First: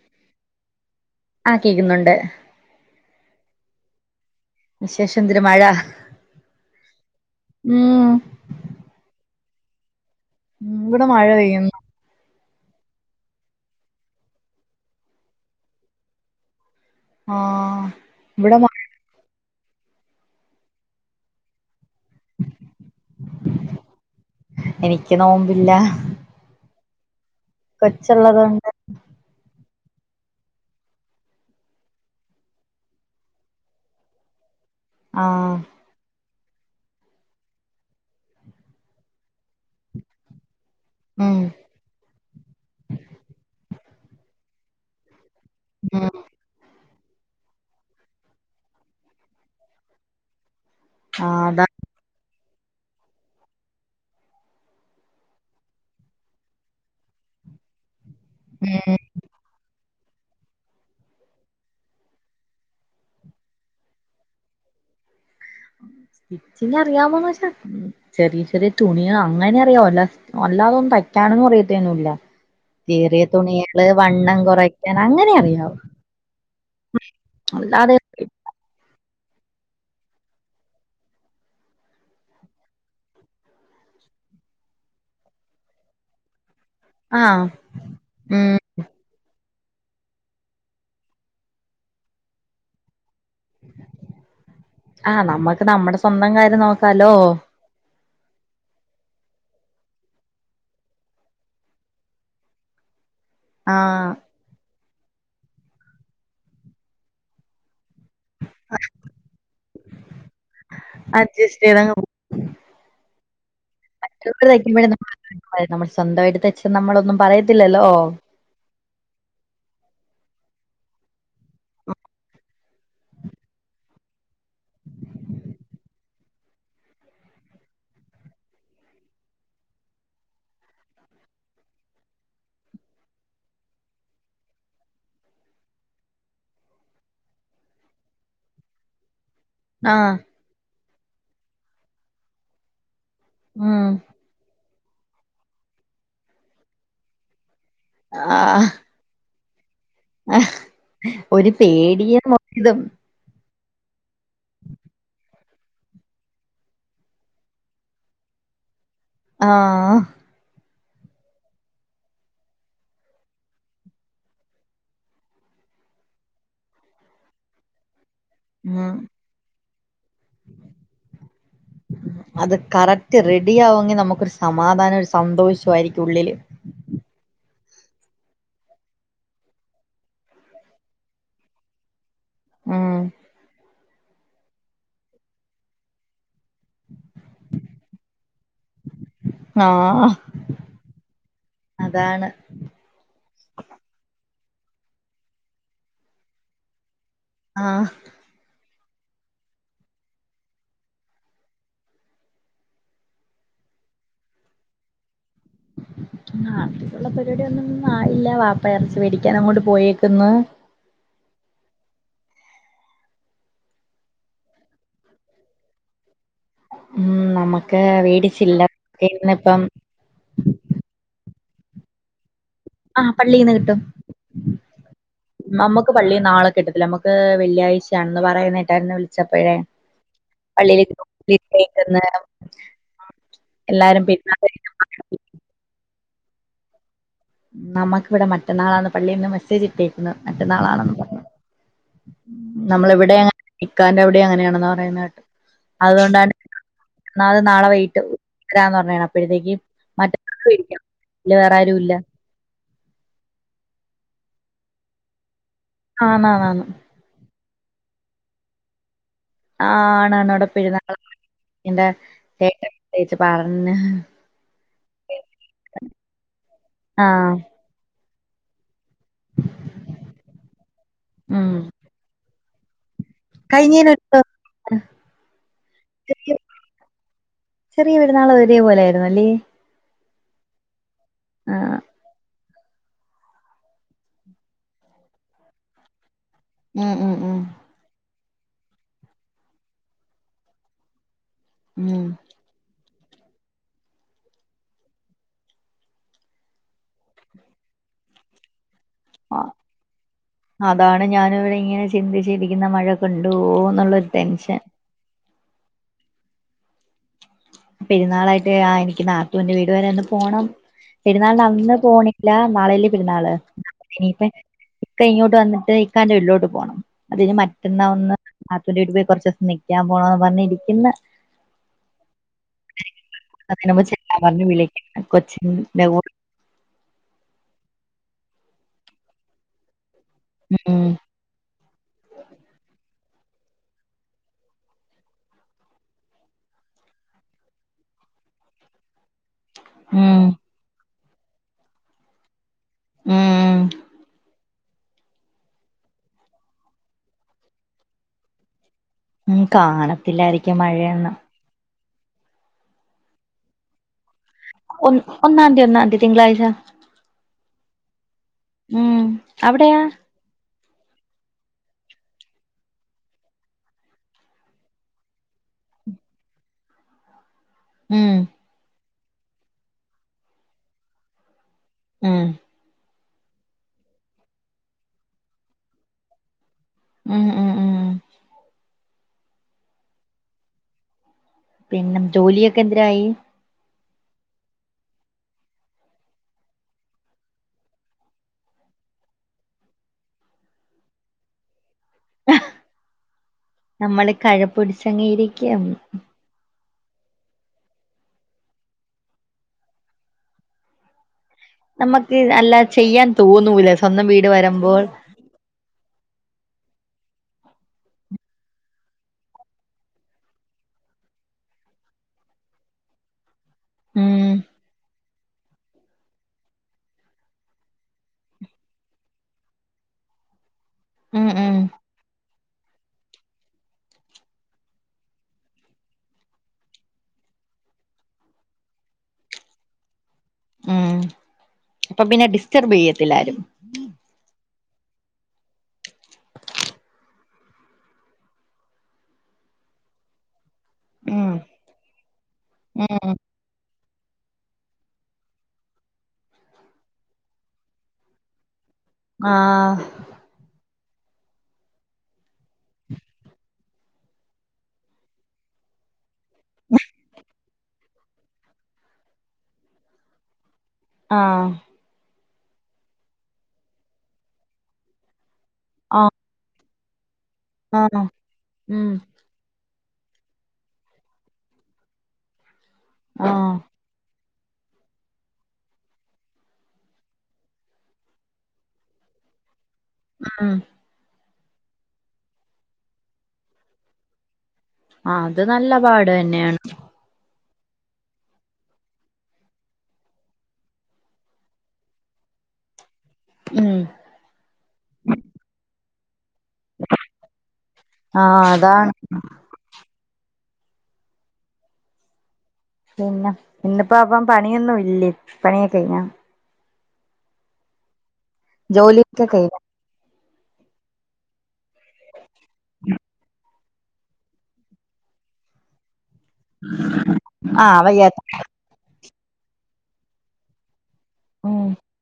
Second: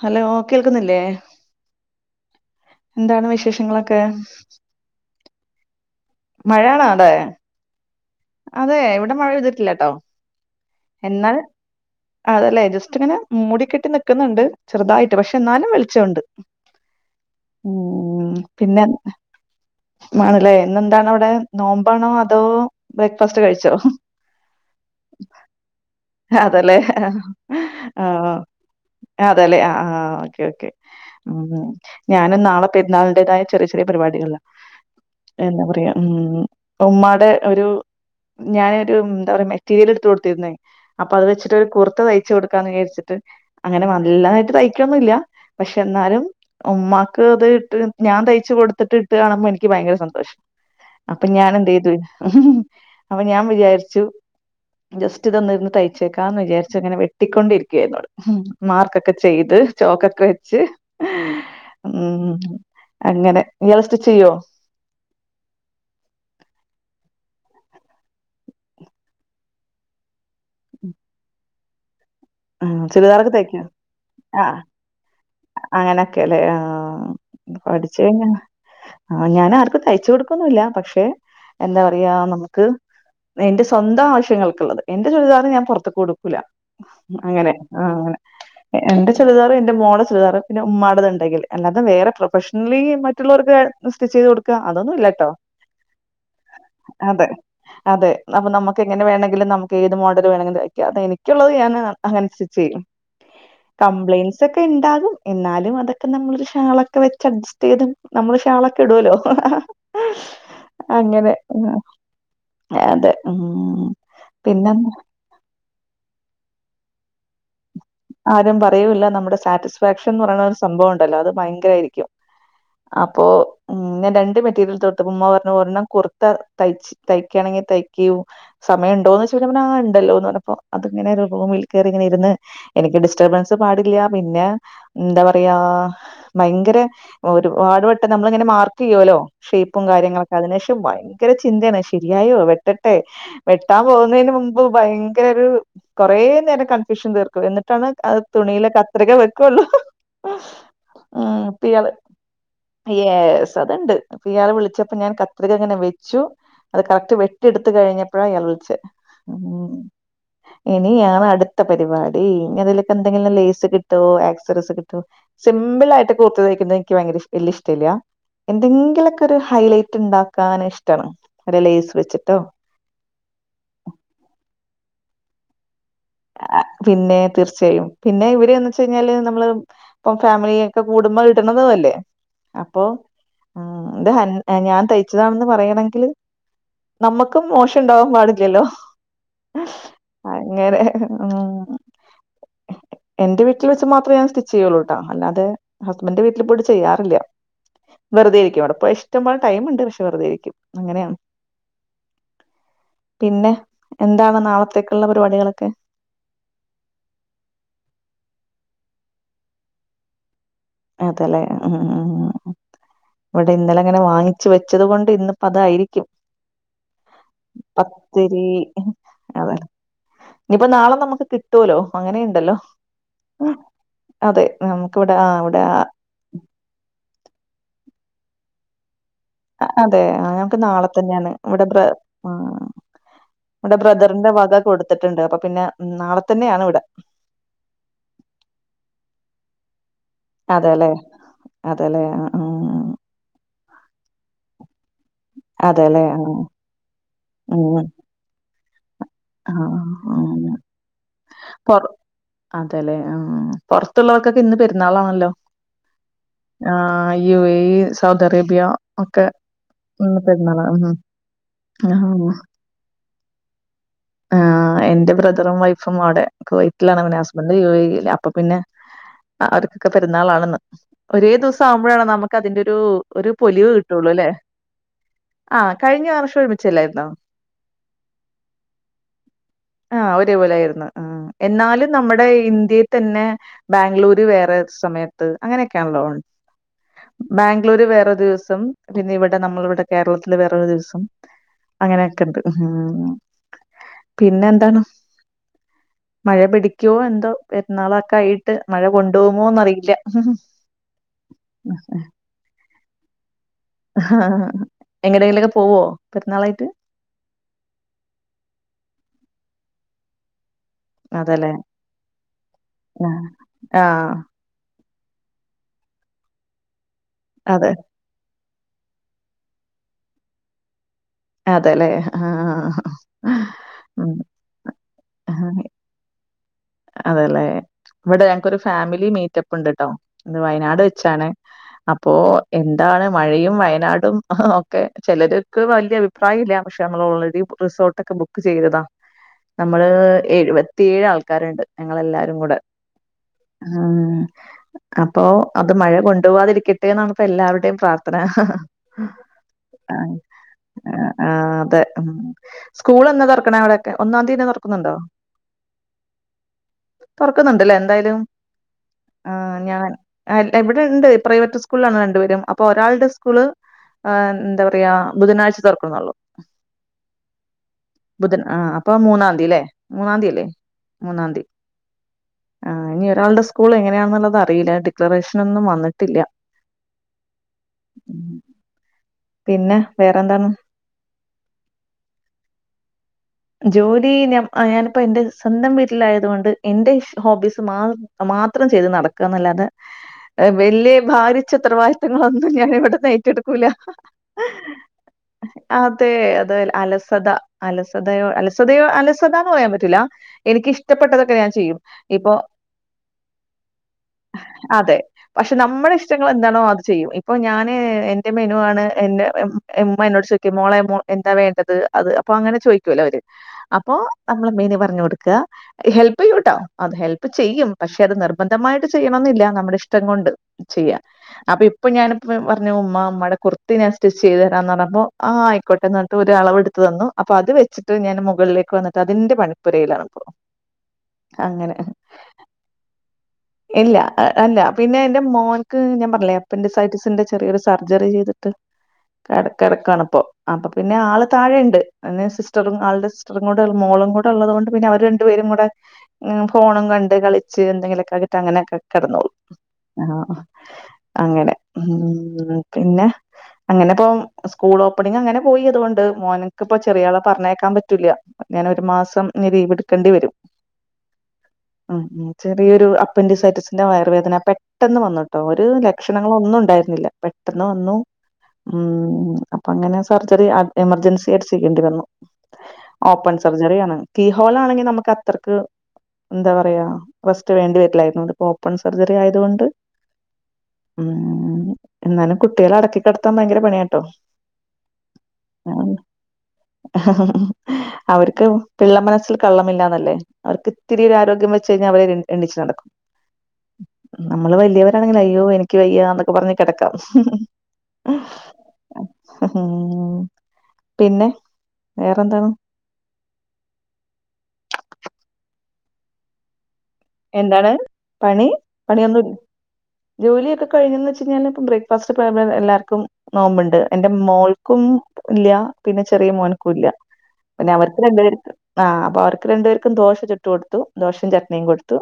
Hello കേൾക്കുന്നില്ലേ ആഹ കേക്കുന്നുണ്ട് എന്താണ് വിശേഷങ്ങളൊക്കെ വിശേഷന്തിര് മഴ മഴാണോ അവ്ടെ ഉം അതെ ഇവിടെ മഴ ഴുതിട്ടില്ലട്ടോ ഇവിടെ മഴ എന്നാൽ പെയ്യുന്നു അതല്ലേ ജസ്റ്റ് ഇങ്ങനെ മൂടികെട്ടി നിക്ക്ന്ന്ണ്ട് ചെറുതായിട്ട് പക്ഷെ എന്നാലും വെളിച്ചണ്ട് [unintelligible] ഉം ഇവിടെ മ പിന്നെന്താ ആണല്ലേ ന്നെന്താണ് വിടെ നോമ്പാണോ അതോ ബ്രേക്ക്ഫാസ്റ്റ് കഴിച്ചോ എനിക്ക് നോമ്പില്ല അതല്ലെ ആഹ കൊച്ചുള്ളതുകൊണ്ട് അതല്ലെ ആഹ ആഹ ഓക്കെ ഓക്കെ ഉം ഞാനും നാളെ പെരുന്നാളിന്റെതായ ചെറിയ ചെറിയ പരിപാടികളിലാ ആഹ് എന്താ പറയാ ഉം ഉമ്മാടെ ഒരു ഞാനരു എന്താ പറയാ മെറ്റീരിയൽ എടുത്ത കൊടുത്തിരുന്നേ അപ്പൊ അത് ഉം വെച്ചിട്ട് ഒരു കുർത്ത തയ്ച്ചു കൊടുക്കാന്ന് വിചാരിച്ചിട്ട് അങ്ങനെ നല്ലതായിട്ട് തയ്ക്കൊന്നല്ല പക്ഷെ ഉം എന്നാലും ഉമ്മാക്ക് അത് ഇട്ട് ഞാൻ തയ്ച്ചു കൊടുത്തിട്ട് ഇട്ട് കാണുമ്പോ എനിക്ക് ഭയങ്കര സന്തോഷ അപ്പൊ ആ ഞാൻ അതാ എന്ത് യ്തു അപ്പൊ ഞാൻ വിചാരിച്ചു.. ജസ്റ്റ് ഇതരുന്ന് തയ്ച്ചേക്കാന്ന് വിചാരിച്ചങ്ങനെ വെട്ടിക്കൊണ്ടി ഇരിക്കുവായി ഉം മാർക്കൊക്കെ.. ചെയ്ത് ചോക്കൊക്കെ വെച്ച് ഉം,. അങ്ങനെ ഇയാൾ സ്റ്റിച്ച് ചെയ്യോ.. സ്റ്റിച്ചിങ് അറിയാമോന്ന് വെച്ച ചെറിയ ചെറിയ തുണികൾ അങ്ങനെ അറിയാ.. അല്ലാതൊന്നും തയ്ക്കനെന്നും അറിയത്തേന്നുല്ല.. ആ, കിറിയ ചുരിദാറൊക്കെ തയ്ക്കോ തുണികള് വണ്ണം ആ കുറക്കാൻ അങ്ങനെ അറിയാവു അങ്ങനൊക്കെ അല്ലേ ആ അല്ലാതെ.. [unintelligible] ആ ഞാൻ ആർക്കും തയ്ച്ചു കൊടുക്കൊന്നില്ല പക്ഷെ എന്താ പറയാ നമുക്ക്. എന്റെ സ്വന്തം ആവശ്യങ്ങൾക്കുള്ളത് എന്റെ ചുരിദാർ ഞാൻ പുറത്ത്ക്ക് കൊടുക്കൂല. ആഹ് അങ്ങനെ ആ അങ്ങനെ. ഉം എന്റെ ചുരിദാർ എന്റെ മോള ചുരിദാർ പിന്ന ഉമ്മാടാത്ണ്ടെങ്കിൽ അല്ലാതെ വേറെ പ്രൊഫഷണലി മറ്റുള്ളവർക്ക്. സ്റ്റിച് ചെയ്ത് കൊടു. ആ നമ്മൾക്ക് നമ്മുടെ സ്വന്തം കാര്യം നോക്കാലോ. അതെ അതെ നമുക്ക് എങ്ങനെ വേണമെങ്കിലും നമുക്ക് ഏത് മോഡൽ വേണെങ്കിലും തൈക്കാം എനിക്കുള്ളത് ഞാന് അങ്ങനെ സ്റ്റിച് ചെയ്യും ആഹ് കംപ്ലൈൻസ്. ഉണ്ടും എന്നലും അതക്കെ നമ്മാളൊരൂ ഷാൾ ക്കെ വെച്ച് അടച്ചസ്റ്റ് ചൈത്. ഷാൾ ഒക്കെ ഇടുലോ അങ്ങനെ. അഡ്ജസ്റ്റ് ചെയ്തങ്ങ് അതെ ഉം പിന്നെന്താ. അ നമ്മൾ സ്വന്തംയ്ട്ട് തെയ്ച്ച നമ്മളൊന്നും പറയത്തില്ലല്ലോ. ആരും പറയൂല്ല നമ്മുടെ സാറ്റിസ്ഫാക്ഷൻ എന്ന് പറയുന്ന ഒരു സംഭവംണ്ടല്ലോ അത് ഭയങ്കര ആയിരിക്കും. അപ്പൊ ഉം ഞാൻ രണ്ട് മെറ്റീരിയൽ തൊട്ത്തപ്പോ ഉമ്മ പറഞ്ഞു ഒരെണ്ണം കുർത്ത തയ്ച്ചു. തയ്ക്കയാണെങ്കിൽ തയ്ക്ക്. സമയംണ്ടോന്ന് ചോയ്ച്ചപ്പോ ആ ഉണ്ടല്ലോ എ പറഞ്ഞപ്പപ്പോ അത്ങ്ങനെ ഒരു റുമിൽ കയറി ഇങ്ങനെ ഇര്ന്ന്. എനിക്ക് ഡിസ്റ്റർബൻസ് പാടില്ല പിന്നെ എന്താ പറയാ. ഭയങ്കര ഒരുപാട് വെട്ടം നമ്മൾങ്ങനെ മാർകോയൊലോ. ഷേ്യ്പ്പും ആഹ് കാര്യങ്ങളൊക്കെ അതിനുശേഷം ഭയങ്കര ചിന്തയാണ് ശരിയായോ വെട്ടട്ടെ. വെട്ടാൻ ഉം പോകുന്നതിന് മുമ്പ് ഭയങ്കര ഒരു കുറേ നേരം കൺഫ്യൂഷൻ തീർക്കും എന്നിട്ടാണ്. അത് ആഹ് തുണിയില കത്രിക വെക്കുള്ളു ഉം ഒരു പിയാൾ പേടിയും ഒരിതും യെസ്. അത്ണ്ട് അപ്പൊ ഇയാള് വിളിച്ചപ്പോ ഞാൻ കത്രികങ്ങനെ വെച്ചു. അത് കറ്റ് വെട്ടിട്ത്ത് കഴിഞ്ഞപ്പോഴാ ഇയാൾ വിളിച്ചെ. ഉം. ആഹ്‌. ഇനിയാണ് അടുത്ത പരിപാടി. ഇനി ഇതിലെ എന്തെങ്കിലും ലൈസ് കിട്ടോ ആക്സറീസ് കിട്ടോ. സിമ്പിൾ ആയിട്ട് കുത്ത തയ്ക്കുന്നത് എനിക്ക് ഭയങ്കര വല്യിയ ഇഷ്ടല്യ.. ഉം എന്തെങ്കിലുക്കെ ഒരു ഹൈലൈറ്റ് ഇണ്ടാക്കാൻ ഇഷ്ടമാണ് ഒരെ ലൈസ് വെച്ചിട്ടോ. അത് കറക്റ്റ് റെഡി ആവുമെങ്കിൽ നമുക്കൊരു സമാധാനം ഒരു സന്തോഷമായിരിക്കും ഉള്ളിൽ. പിന്നെ തീർച്ചയായും പിന്നെ ഇവര്ന്ന് വെച്ച കഴിഞ്ഞാല് നമ്മള്. ഇപ്പം ഫാമിലിയൊക്കെ കൂടുമ്പോ ഇടണതു അല്ലേ അപ്പൊ ഉം ഉം ഇത് ഹൻ. ഞാൻ തയ്ച്ചതാണെന്ന് പറയണമെങ്കി നമ്മുക്കും മോശം ഉണ്ടാവാൻ പാടില്ലല്ലോ. ആഹ്‌ അങ്ങനെ ഉം. എന്റെ വീട്ടിൽ വെച്ച് മാത്ര ഞാൻ സ്റ്റിച്ച് ചെയ്യുള്ളൂട്ടാ അല്ലാതെ ഹസ്ബൻഡന്റെ വീട്ടിൽ പോയിറ്റ് ചെയ്യാറില്ല. ആഹ്‌ വെറുതെയിരിക്കും അവിടെപോയാ ഇഷ്ടംപോലെ ടൈംമുണ്ട് പക്ഷെ വെറുതെയിരിക്കും അങ്ങനെയാണ്. പിന്നെ എന്താണ് നാളത്തേക്കുള്ള പരിപാടികളൊക്കെ. നാളെതെക്കുള്ള പരിപാടിയൊന്നും ആയില്ല വാപ്പ എറച്ചി മെടിക്കാൻ അങ്ങോട്ട് പോയേക്കന്ന്. അതല്ലേ ഉം ഉ ഉ.. ഇവിടെ ഇന്നലെ അങ്ങനെ വാങ്ങിച്ച് വെച്ചത് കൊണ്ട് ഇന്നിപ്പ അതായിരിക്കും. ഉം നമ്മുക്ക് പത്തിരി വേടിച്ചില്ലന്ന ഇപ്പം ഇനിപ്പപ്പോ നാളെ നമുക്ക് കിട്ടുവല്ലോ അങ്ങനെയുണ്ടല്ലോ ആഹ് പള്ളീന്ന് കിട്ടും. അതെ നമുക്ക് ഇവിടെ ആ നമുക്ക് പള്ളീന്നാളെ കിട്ടത്തില്ല നമുക്ക് വെള്ളിയാഴ്ചയാണെന്ന് പറയുന്ന കേട്ടരുന്ന് വിളിച്ചപ്പഴേ. അതെ ആഹ് ഞങ്‌ക്ക് നാളെ പള്ളിയിലേക്ക് തന്നെയാണ് ഇവിടെ ബ്ര ഇട്ടേക്കുന്ന് ഇവടെ എല്ലാരും ബ്രദറിന്റെ പെരുന്നാൾ വക കൊടുത്തട്ട്ണ്ട്. അപ്പൊ പിന്നെ നാളെ തന്നെയാണ് ഇവടെ നമ്മക്കിവിടെ മറ്റന്നാളാന്ന് പള്ളിന്ന് മെസ്സേജ് ഇട്ടേ. അതെല്ലേ മറ്റന്നാളാണെന്ന് പറഞ്ഞ. അതെല്ലേ ആ, ആ, നമ്മളിവിടെങ്ങെ ഇക്കാന്റെവിടേം അങ്ങനെയാണെന്ന പറയുന്നത് കേട്ട്. അതെല്ലേ ആ, അതുകൊണ്ടാണ് എന്നാത് നാളെ ഉം, വൈട്ട് വിടാന്ന് പറഞ്ഞാണ് ആ, അപ്പഴത്തേക്ക് മറ്റ ആ. [unintelligible] വേറെ ആരുല്ല അതെല്ലെ ആഹ് ആഹ് പൊറത്തൊള്ളോർക്കൊക്കെ ഇന്ന് പെരുന്നാളാണല്ലോ ആന്നാന്നാന്ന് ആഹ് U A E, Saudi Arabia ഒക്കെ ആഹ് ആണ് ഇന്ന് ആണ് അവിടെ ഉം. പെരുന്നാളാണ് എന്റെേ ആ, ചേട്ട ചേച്ചി പറഞ്. ആഹ് എന്റെ ബ്രദറും വൈഫും അവിടെ കുവൈറ്റിലാണ് പിന്നെ ആഹ് ഹസ്ബന്റ് യു എ ഇല് അപ്പൊ പിന്നെ അവർക്കൊക്കെ പെരുന്നാളാണെന്ന് ഒരേ ഉം ദിവസം ആവുമ്പഴാണ് നമുക്ക് അതിന്റെ ഒരു ഒരു പൊലിവ് കഴിഞ്ഞേന് ഒരു കിട്ടോള്ളൂ അല്ലേ. ആഹ് കഴിഞ്ഞ ചെറിയ വർഷം ഒരുമിച്ചല്ലായിരുന്നോ? ചെറിയ പെരുന്നാള് ഒരേപോലെയായിരുന്നല്ലേ ആഹ് ഒരേപോലെ ആയിരുന്ന്. ആഹ് ആഹ് എന്നാലും നമ്മുടെ ഇന്ത്യ പിന്നെ ബാംഗ്ലൂര് വേറെ സമയത്ത് അങ്ങനെയൊക്കെയാണല്ലോ [unintelligible] ഉം ഉം ഉം ഗ്ലൂര് വേറെ ദിവസം പിന്നെ ഇവിടെ നമ്മളിവിടെ കേരളത്തില് വേറൊരു ദിവസം ഉം അങ്ങനെയൊക്കെണ്ട് ഉം പിന്നെന്താണ് മഴ പിടിക്കോ എന്തോ പെരുന്നാളൊക്കെ ആയിട്ട് മഴ കൊണ്ട ആ [unintelligible] ന്നറിയില്ല ജീവിപ്പിക്കുന്ന മഴക്കെണ്ടോ ഹാ എങ്ങടെങ്കിലൊക്കെ പോവോ പെരുന്നാളായിട്ട്. പെരുന്നാളായിട്ട് ആഹ് എനിക്ക് നാത്തൂന്റെ വീട് വരെ ഒന്ന് പോണം പെരുന്നാളിന്റെ അതെല്ലേ അന്ന് പോണില്ല നാളെയല്ലെ പെരുന്നാള് ആഹ് ഇനിപ്പ ഇക്ക ഇങ്ങോട്ട് വന്നിട്ട് ഇക്കാന്റെ വീട്ടിലോട്ട് പോണം. അത് കഴിഞ് അതെ മറ്റന്നാ വന്ന് ഹുസ്ബന്റിന്റെ വീട്ടിപോയി കുറച്ച ദിവസം നിക്കാൻ പോണോന്നും പറഞ് ഇരിക്ക്ന്ന് അതെല്ലെ ആഹ് [unintelligible] അതേല്ലെ ഇവിടെ ഞങ്ങക്കൊരു ഫാമിലി മീറ്റപ്പ്ണ്ട്ട്ടോ. ഇന്ന് ഉം വയനാട് വെച്ചാണെ അപ്പോ എന്താണ് മഴയും വയനാടും ഒക്കെ ചിലര്ക്ക് വലിയ ദുബായില പക്ഷെ നമ്മള് ഓൾറെഡി റിസോർട്ടൊക്കെ ബുക്ക് ചെയ്തതാ. [inaudible] നമ്മള് ഉം എഴുവത്തിയേഴ് ആൾക്കാരുണ്ട് ഞങ്ങളെല്ലാരും കൂടെ ഉം ആഹ് അപ്പൊ അത് മഴ കൊണ്ടു പോവാതിരിക്കട്ടെ എന്നാണ്പ്പ എല്ലാവരുടെയും പ്രാർത്ഥന. ഉം ആഹ് കാണത്തില്ലായിരിക്കും മഴയൊന്നും ആഹ് അതെ സ്കൂൾ എന്നാ തുറക്കണെ അവിടെക്കെ ഒന്നാം തീയതി തന്നെ തുറക്കുന്നുണ്ടോ? ഒന്നാന്തി ഒന്നാന്തി തിങ്കളാഴ്ച തൊറക്കുന്ന്ണ്ടല്ലേ എന്തായാലും ഉം ആഹ് അവിടെയാ ഞാൻ ഇവിടെണ്ട്. പ്രൈവറ്റ് സ്കൂൾളാണ് രണ്ടുപേരും അപ്പൊ ഒരാളുടെ സ്കൂള് ആഹ് എന്ത പറയാ ബുധനാഴ്ച തൊർക്കുന്നുള്ളൂ [inaudible] ഉം ബുധൻ ആഹ് അപ്പൊ മൂന്നാന്തില്ലേ മൂന്നാന്തിയല്ലേ മൂന്നാന്തി. ഉം ആ ഇനി ഒരാളുടെ സ്കൂള് എങ്ങനെയാന്നുള്ളത് അറിയില്ല ഡിക്ലറേഷൻ ഒന്നും വന്നിട്ടില്ല ഉം ഉം ഉം ഉം പിന്നെ വേറെന്താണ് പിന്നെ ജോലിയൊക്കെ എന്തരായി ജോലി ഞ ആ ഞാനിപ്പോ എന്റെ സ്വന്തം വീട്ടിലായതുകൊണ്ട് എന്റെ ഇ ഹോബീസ് മാ മാത്രം ചെയ്ത് നടക്കുകാന്നല്ലാതെ വെല്ല്യ ഭാരിച്ച ഉത്തരവാദി ത്വങ്ങളൊന്നും ഞാൻ ഇവിടുന്ന് ഏറ്റെടുക്കൂല നമ്മള് കഴപ്പടിച്ചങ്ങ് ഇരിക്കും അതെ അതെ അല സത അലസതയോ അലസതയോ അലസത എന്ന് പറയാൻ പറ്റൂല്ല എനിക്ക് ഇഷ്ടപ്പെട്ടതൊക്കെ ഞാൻ ചെയ്യും. നമ്മക്ക് ഇപ്പൊ അല്ല ചെയ്യാൻ തോന്നൂലേ സ്വന്തം വീട് വരുമ്പോൾ അതെ. പക്ഷെ നമ്മടെ ഇഷ്ടങ്ങള് എന്താണോ അത് ചെയ്യും ഇപ്പൊ ഞാന് എന്റെ മെനു ആണ് എന്റെ ഏ ഉമ്മ എന്നോട് ചോദിക്കും മോളെ മോക്കെന്താ വേണ്ടത് അത് അപ്പൊ അങ്ങനെ ചോ ദിക്കൂലോ അവര് അപ്പൊ ഉം നമ്മള് മെനു പറഞ്ഞു കൊടുക്കുക ഹെൽപ് ചെയ്യൂട്ടോ അത് ഹെൽപ് ചെയ്യും പക്ഷെ അത് നിർബന്ധമായിട്ട് ചെയ്യണോന്നില്ല നമ്മുടെ ഇഷ്ടം കൊണ്ട് ചെയ്യാം ഉം ഉം അപ്പ ഇ അപ്പോ ഞാനിപ്പോ പറഞ്ഞു ഉമ്മാ ഉമ്മാടെ കുർത്തി ഞാൻ സ്റ്റിച്ച് ചെയ്ത് തരാന്ന് പറഞ്ഞപ്പോൾ ആ ആയിക്കോട്ടെ എന്ന് പറഞ്ഞിട്ട് ഒരു അളവെടുത്ത് തന്നു അപ്പൊ അത് വെച്ചിട്ട് ഞാൻ മുകളിലേക്ക് വന്നിട്ട് അതിന്റെ പണിപ്പുരയിലാണിപ്പോ ഉം അപ്പൊ പിന്നെ ഡിസ്റ്റർബ് ചെയ്യത്തില്ല ആരും ഇല്ല അ അല്ല പിന്നെ എന്റെ മോനക്ക് ഞാൻ പറഞ്ഞില്ലേ അപ്പൻഡിസൈറ്റിസിന്റെ ചെറിയൊരു സർജറി ചെയ്തിട്ട് താഴെ കെടക്കുവാണിപ്പോ അപ്പൊ പിന്നെ ആള് ഉം താഴെയുണ്ട് പിന്നേ സിസ്റ്ററും ആളുടെ ഉം സി സ്റ്ററും കൂടെ ഒരു മോളും കൂടെ ഉള്ളത് കൊണ്ട് പിന്നെ അവര് രണ്ടു പേരും കൂടെ ഉം ഫോണും കണ്ട് കളിച്ച് എന്തെങ്കിലൊക്കെ ആക്കീട്ട് അങ്ങനൊക്കെ കെടന്നോളും ആഹ് ആഹ് അങ്ങനെ ഉം പിന്നെ അങ്ങനെ ഇപ്പം സ്കൂൾ ഓപ്പണിങ് അങ്ങനെ പോയി അതുകൊണ്ട് മോനുക്കിപ്പം ചെറിയാളെ പറഞ്ഞയക്കാൻ പറ്റൂല്ല ഞാനൊരു മാസം ഇനി ലീവ് എടുക്കേണ്ടി വരും ആഹ് ഉം ഉം ചെറിയൊരു അപ്പൻഡിസൈറ്റിസിന്റെ വയറുവേദന പെ ട്ടെന്ന് വന്നൂട്ടോ ഒരു ആഹ് ലക്ഷണങ്ങള് ഒന്നും ഉണ്ടായിരുന്നില്ല പെട്ടെന്ന് വന്നു ആഹ് ഉം അ പ്പം അങ്ങനെ സർജറി അ എമർജൻസി ആയിട്ട് ചെയ്യേണ്ടി വന്നു ഓപ്പൺ ആഹ് സർജറിയാണ് കീഹോളാണെങ്കി നമുക്ക് അത്രക്ക് എന്താ പറയാ റെസ്റ്റ് വേണ്ടി വരില്ലായിരുന്നു ഇതിപ്പൊ ഓപ്പൺ സർജറി ആയതുകൊണ്ട് ഉം ഉം എന്നാലും കുട്ടികളെ അടക്കികെടത്താൻ ഭയങ്കര പണിയാട്ടോ ആഹ് അത് നല്ല പാട് തന്നെയാണ് അവർക്ക് പിള്ള മനസ്സിൽ കള്ളമില്ലാന്നല്ലേ അവർക്ക് ഇത്തിരി ഒരു ആരോഗ്യം വെച്ച് കഴിഞ്ഞാൽ അവര് എണീച്ച് നടക്കും ഉം നമ്മള് വല്ല്യോരാണെങ്കിൽ അയ്യോ എനിക്ക് വയ്യാ അതൊ ക്കെ പറഞ്ഞ് കെടക്കാം ആഹ് അതാണ് പിന്നെ വേറെന്താണ് പിന്നെ ഇന്നിപ്പോ അപ്പം പണിയൊന്നും ഇല്ലേ പണിയൊക്കെ കഴിഞ്ഞോ എന്താണ് പണി ജോലിയൊക്കെ പണിയൊന്നും കഴിഞ്ഞോ ജോലിയൊക്കെ കഴിഞ്ഞന്ന് വെച്ചാ ഞാനിപ്പോ ബ്രേക്ക്‌ ഫാസ്റ്റ് [unintelligible] എല്ലാർക്കും നോമ്പുണ്ട് എന്റെ മോൾക്കും ഇല്ല്യ പിന്നെ ചെറിയ മോനക്കൂല്ല പിന്നെ ആഹ് അവർക്ക് വയ്യാത്ത രണ്ടുപേർക്ക് ആ അതെ അവർക്ക് രണ്ടുപേർക്കും ദോശ ചുട്ടു കൊടുത്തു ത്തു ദോശേം ചട്നിം ഉം കൊടുത്തു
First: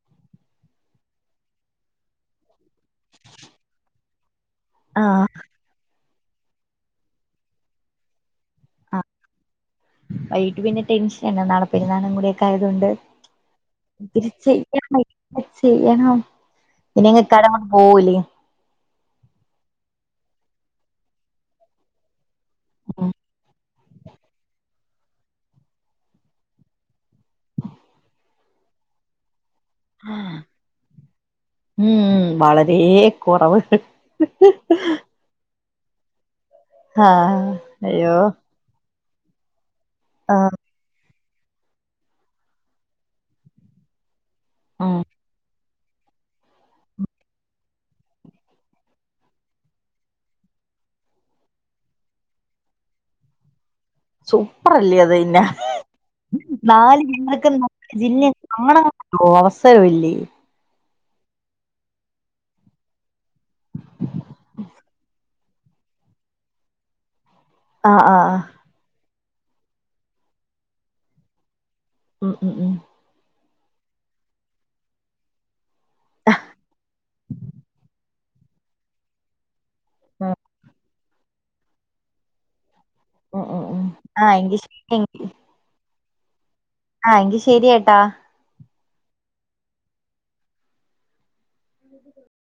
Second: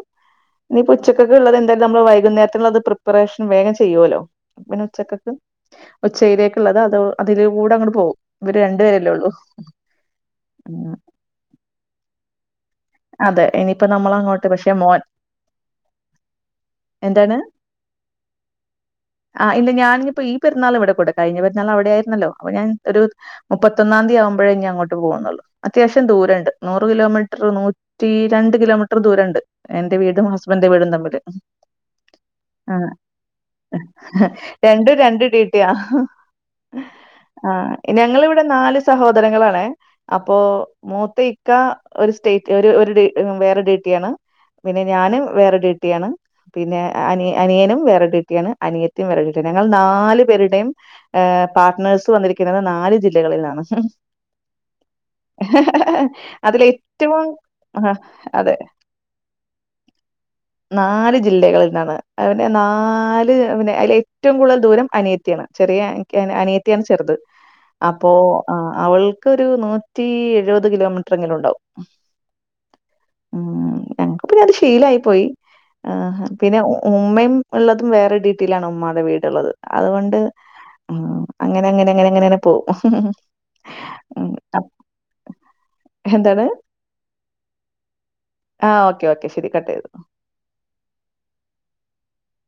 ഇനീപ്പ ഉച്ചക്കത്തെക്കൊള്ളത് എന്തായാലും നമ്മള് വൈകുന്നേരതിന് അതു പ്രി പ്പറേഷൻ വേഗം ചെയ്യുവല്ലോ, പിന്നെ ഉച്ചക്കത്ത് ആഹ് ഉച്ചയിലേക്കൊള്ളത് അത് അതില് കൂടങ്ങോട്ട് പോകും ഇവര് രണ്ടു പേരല്ലേ ഉള്ളു വൈകിട്ട് പിന്നെ ടെൻഷനാണ് നാളെ പെരുന്നാളും കൂടിയൊക്കെ ആയതൊണ്ട് അതെ ഇനിയിപ്പോ നമ്മൾ അങ്ങോട്ട് പക്ഷെ ഇത്ചെയണോ മോൻ ഇത് ച്ചെയ്യണൊ. എന്താണ് ഇനിക്കൻ്റെ അങ്ങട്ട് പോലൂലേ ആഹ്ഇന്ന് ഞാൻ ഇപ്പോ ഈ പെര്ന്നാള് ഇവിടെ കൂടാ കഴിഞ്ഞ പെുന്നാൾ അവിടെ ആരുന്നല്ലോ അപ്പ ഞാൻ ഒരു മുപ്പ പത്തൊന്നാന്തി ആകുമ്പഴേനി അങ്ങോട്ട് പോകുന്നുള്ളൂ അത്യാവശ്യം ദൂരണ്ട് നൂറ് കിലോമീറ്റർ നൂ റ്റി രണ്ട് കിലോമീറ്റർ ദൂരംഇണ്ട് എന്റെ വീടും ഹസ്ബൻഡന്റെ വീടും തമ്മില് ഉം വളരെ ആഹ് കുറവ് രണ്ടും രണ്ടും ടീട്ടിയാ ആഹ് ഞങ്ങളിവിടെ നാല് സഹോദരങ്ങളാണ് അപ്പോ ആഹ് മൂത്ത ഇക്ക ഒരു സ്റ്റേറ്റ് ഒരു ഒരു ഡ വേറെ ഡ്യൂട്ടിയാണ് പിന്നെ ഉം ഞാനും വേറെ ഡ്യൂട്ടിയാണ് പിന്നെ അനി അനിയനും വേറെ ടൂട്ടിയാണ് അനിയത്തിയും വേറെ ടൂട്ടിയാണ് ഞങ്ങൾ നാല് പേരുടെയും ആഹ് പാർട്ട്നേഴ്സ് വന്നിരിക്കുന്നത് നാല് ജില്ലകളിൽ നിന്നാണ് സൂപ്പർല്ലേ അത് പിന്ന അതിലെ നാല് ഏറ്റവും ജില്ലകൾ ആഹ് ജില്ല അതെ ആണൊസവില്ലേ നാല് ജില്ലകളിൽ നിന്നാണ് പിന്നെ നാല് പിന്നെ അതിൽ ഏറ്റവും കൂടുതൽ ദൂരം അനിയ ത്തിയാണ് ചെറുത് അനിയത്തിയാണ് ചെറുത് [inaudible] അപ്പൊ ആഹ് അവൾക്കൊരു നൂറ്റി എഴുപത് കിലോമീറ്ററെങ്കിലും ഉണ്ടാവും ഉം ഉം ഉം ഉം ഞങ്ങക്ക് പിന്ന അത് ശീലായി പോയി ആഹ് പിന്നെ ഉമ്മയും ഉള്ളതും വേറെ ഡീറ്റിയിലാണ് ഉമ്മായുടെ വീട്ള്ളത് അതുകൊണ്ട് അങ്ങനെ അങ്ങനെ അങ്ങനെ അങ്ങനെങ്ങനെ പോവും ഉം ഉ ഉം ആ എങ്കി എന്താണ് ആ എങ്കി ശരി കേട്ടാ ആ ഓക്കെ ഓക്കെ ശരി കട്ട് ചെയ്തൊ